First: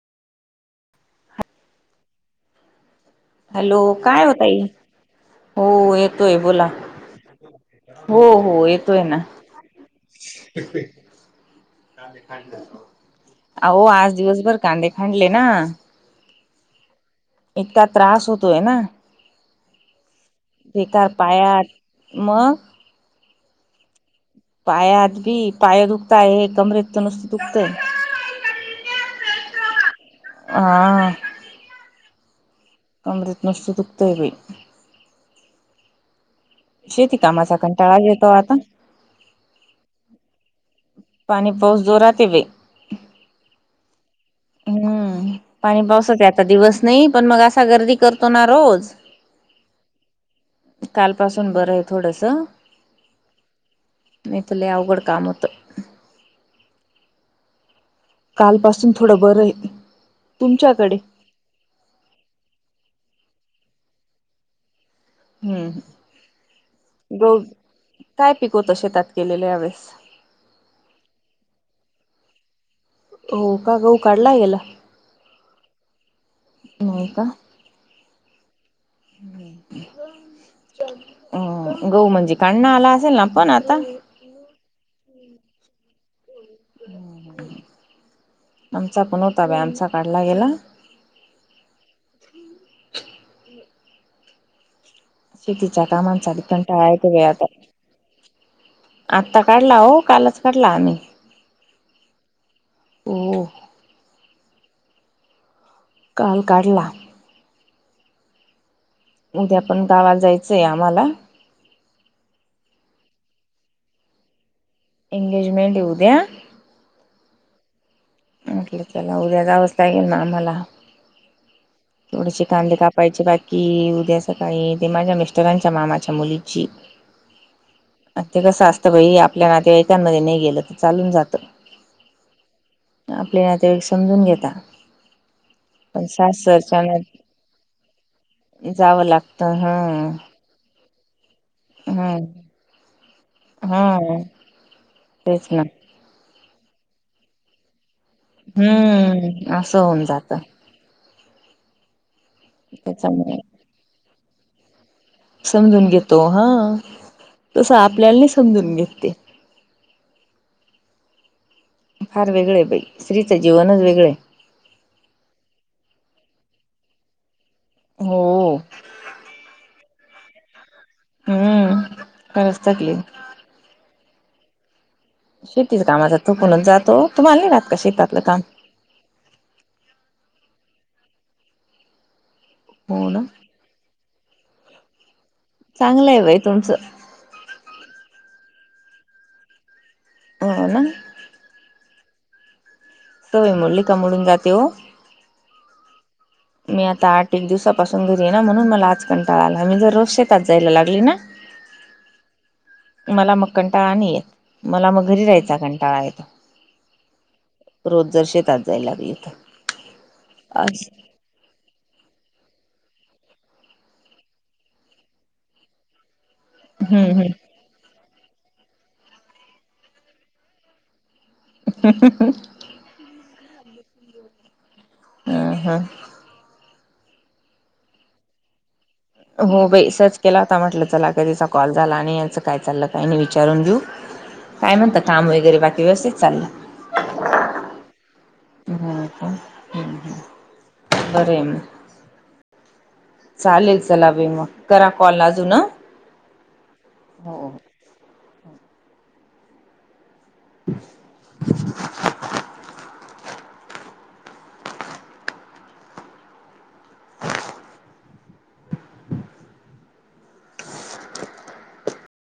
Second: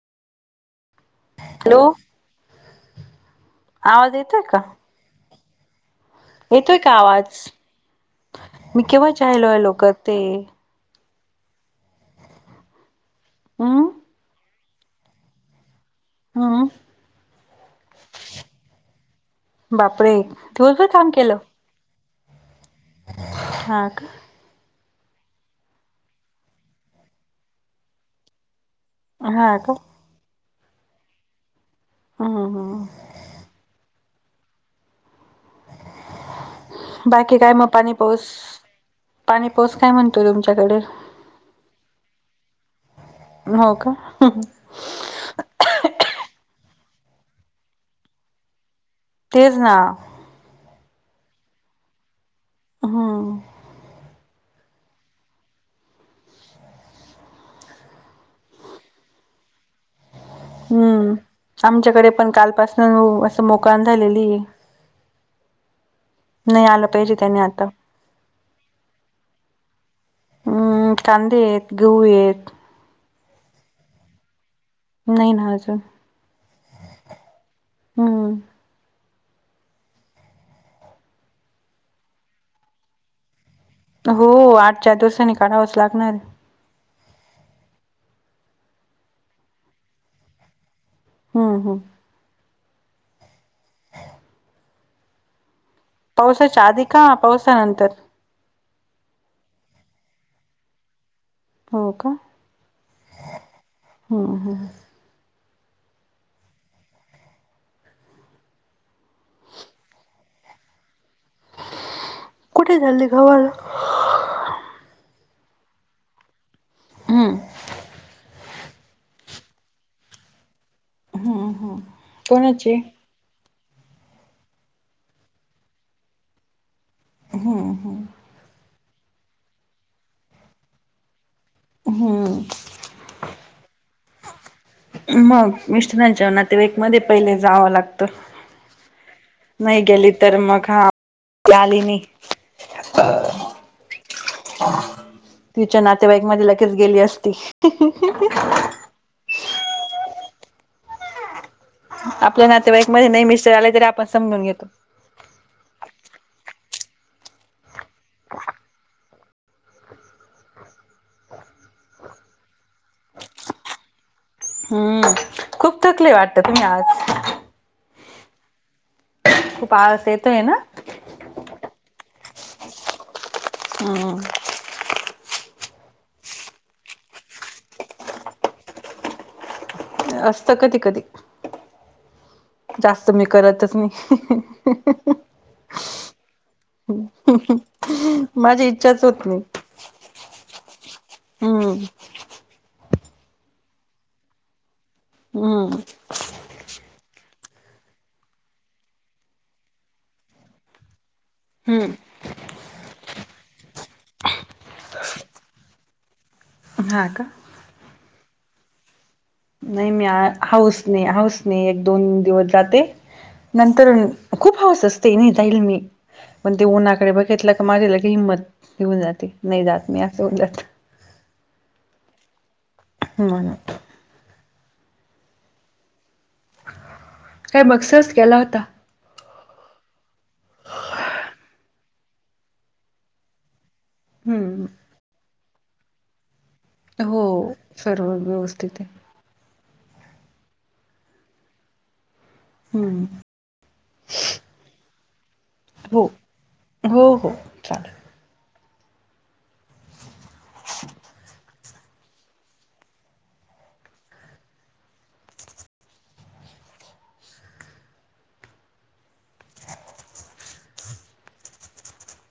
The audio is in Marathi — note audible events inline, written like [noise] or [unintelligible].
हॅलो. हॅलो आवाज काय हो येतोय का ताई? हो येतोय. बोला येतोय का आवाज? हो हो मी केव्हाची हॅलो हॅलो करते. आहो हम्म आज दिवसभर कांदे खनले ना हं इतका त्रास होतोय ना,, बापरे दिवसभर ऐका काम केलं पायात मग? हा का. पाया त बी पाया दुखता हे, कमरेत तर नुसत दुखतेय. हा का. आ आ आ. अं हं. कमरेत नुसतं दुखतंय बाई. शेती बाकी काय कामाचा म पाणी कंटाळाच पाऊस, येतो आता पाणी पाऊस काय म्हणतोय तुमच्याकडे? पाणी पाऊस जोरात ए बाई. न्हव का. उं हुं. हम्म् पाणी पावसाचे आता दिवस नाही पण मग असा गर्दी करतो ना रोज. तेज ना. काल पासून बरंय थोडस. हं. नई त लै आवघड काम होत. कालपासून थोडं बरं ये. हम्, आमच्याकडे पण काल पासन ओ असं मोकाण झालेली ये. हम्. नाही आलं पाहिजे ग त्याने आता काय पिकवता शेतात केलेल या वेेळेस? उम्.. कांदे येत, गहू येत. हो का. गऊ काढला येला? नई ना आजून. नाही का हम्म्. अ.. गऊ म्हणजे कांडण आला असेल ना पण आता? हो.. ओ.. आठ-चार दिवसांनी काढावाच लागणार ये. आमचा पण होता बाई, आमचा काढला गेला. हम् हम्. शेतीच्या कामांचा बी पावसाच्या आधी कंटाळा का येतंय बाई आता. पावसानंतर आत्ता काढला ओ, कालच काढला आम्ही. हो का? हो ह ह. काल काढला. उद्या पण गावाला जायचंय आम्हाला. कुठे चाल्ले गावाला? एंगेजमेंट ए उद्या. ह्म. म्हटलं चला उद्या जावंच लागेल ना आम्हाला. थोडेशे कोणाची? कांदे काप पायचे बाकी... उद्या सकाळी.. ते माझ्या मिश्टरां च्या मामाच्या मुलीची आं ते कसं आसतं बाई... आपल्या नातेवाईकांन मध्ये नई गेलं त चालून जातं. हम्म्. आपले नातेवाईक समजून घेता मगं पण मस्टरांच्या सासरच्या नातेवाईकमध्ये पहिले जावं लागतं. जावं लागतं हा नई गेली तर मगं हां आप-ल्याली नई. हां.. न. तेच ना. त्या बाईक मध्ये लगेच गेली असती. हं हं हं हं. हम्म्... आसं होऊन जातं. आपल्या नातेवाईकमध्ये नई त्याच्यामुळे मिश्टर आले तरी आपण समजून घेतो. समजून घेतो हां. तसं आपल्याला नई समजून घेतं ते. फार वेगळंय बई. स्त्रीचं जीवनचं वेगळंय. हं.. अ.. खूप थकले वाटतं तुम्ही आज. हो. हो. खूप आळस येतोयं ना. हंम्म... खरचं थकलीयं. हां हां.. शेतीचं कामाला थकूनच जात हो. तूम्हाला नाही राहत का? शेतातलं कामं. असतं कधी, कधी [inaudible] हो जास्तं ना मी करतचं नाही. [unintelligible] चांगलयं बाई तुमचं. माझी इच्छाचं होतं नाही. हो ना. हंम्म. सवय मोडलीका मोडून जाते. हो. हंम्म. मी आता आठ एक दिवसापासून घरी ये ना. म्हणूनं मला आज कंटाळा आला. मी दररोज शेतात जायलां लागली ना. हंम्म. मला मग कंटाळा नाही येत. मला मगं घरी रायचां कंटाळा येतो. हा का? रोज जर शेतातं जायला लागले इथं नाही. मी हाऊस नाही. हाऊस एक, दोन दिवस जाते. नंतर खूप हाऊस असते. नाही मी जाईल मी पण ते उन्हाकडे हम्म बघितलं का? माझी लगेच हिंमत निघून जाते. नाही जात मी असं ब जत [unintelligible] [unintelligible] हं हां. काय मग सहज केला होता. हो बाई सहज केला होता. म्हटलं चला कधीचा कॉल झाला. नाही. याचं काय चाललं, काय नाही विचारून घेऊ. हम्म काय म्हणतं. काम वगैरे बाकी व्यवस्थित चाललं. हो.. सर्व व्यवस्थित [inaudible] आहे हां का? हं, हं. बरे मं हम्म. चालेल चला बाई मग, करा कॉल अजून अ. हो, हो-हो चालेल. [inaudible]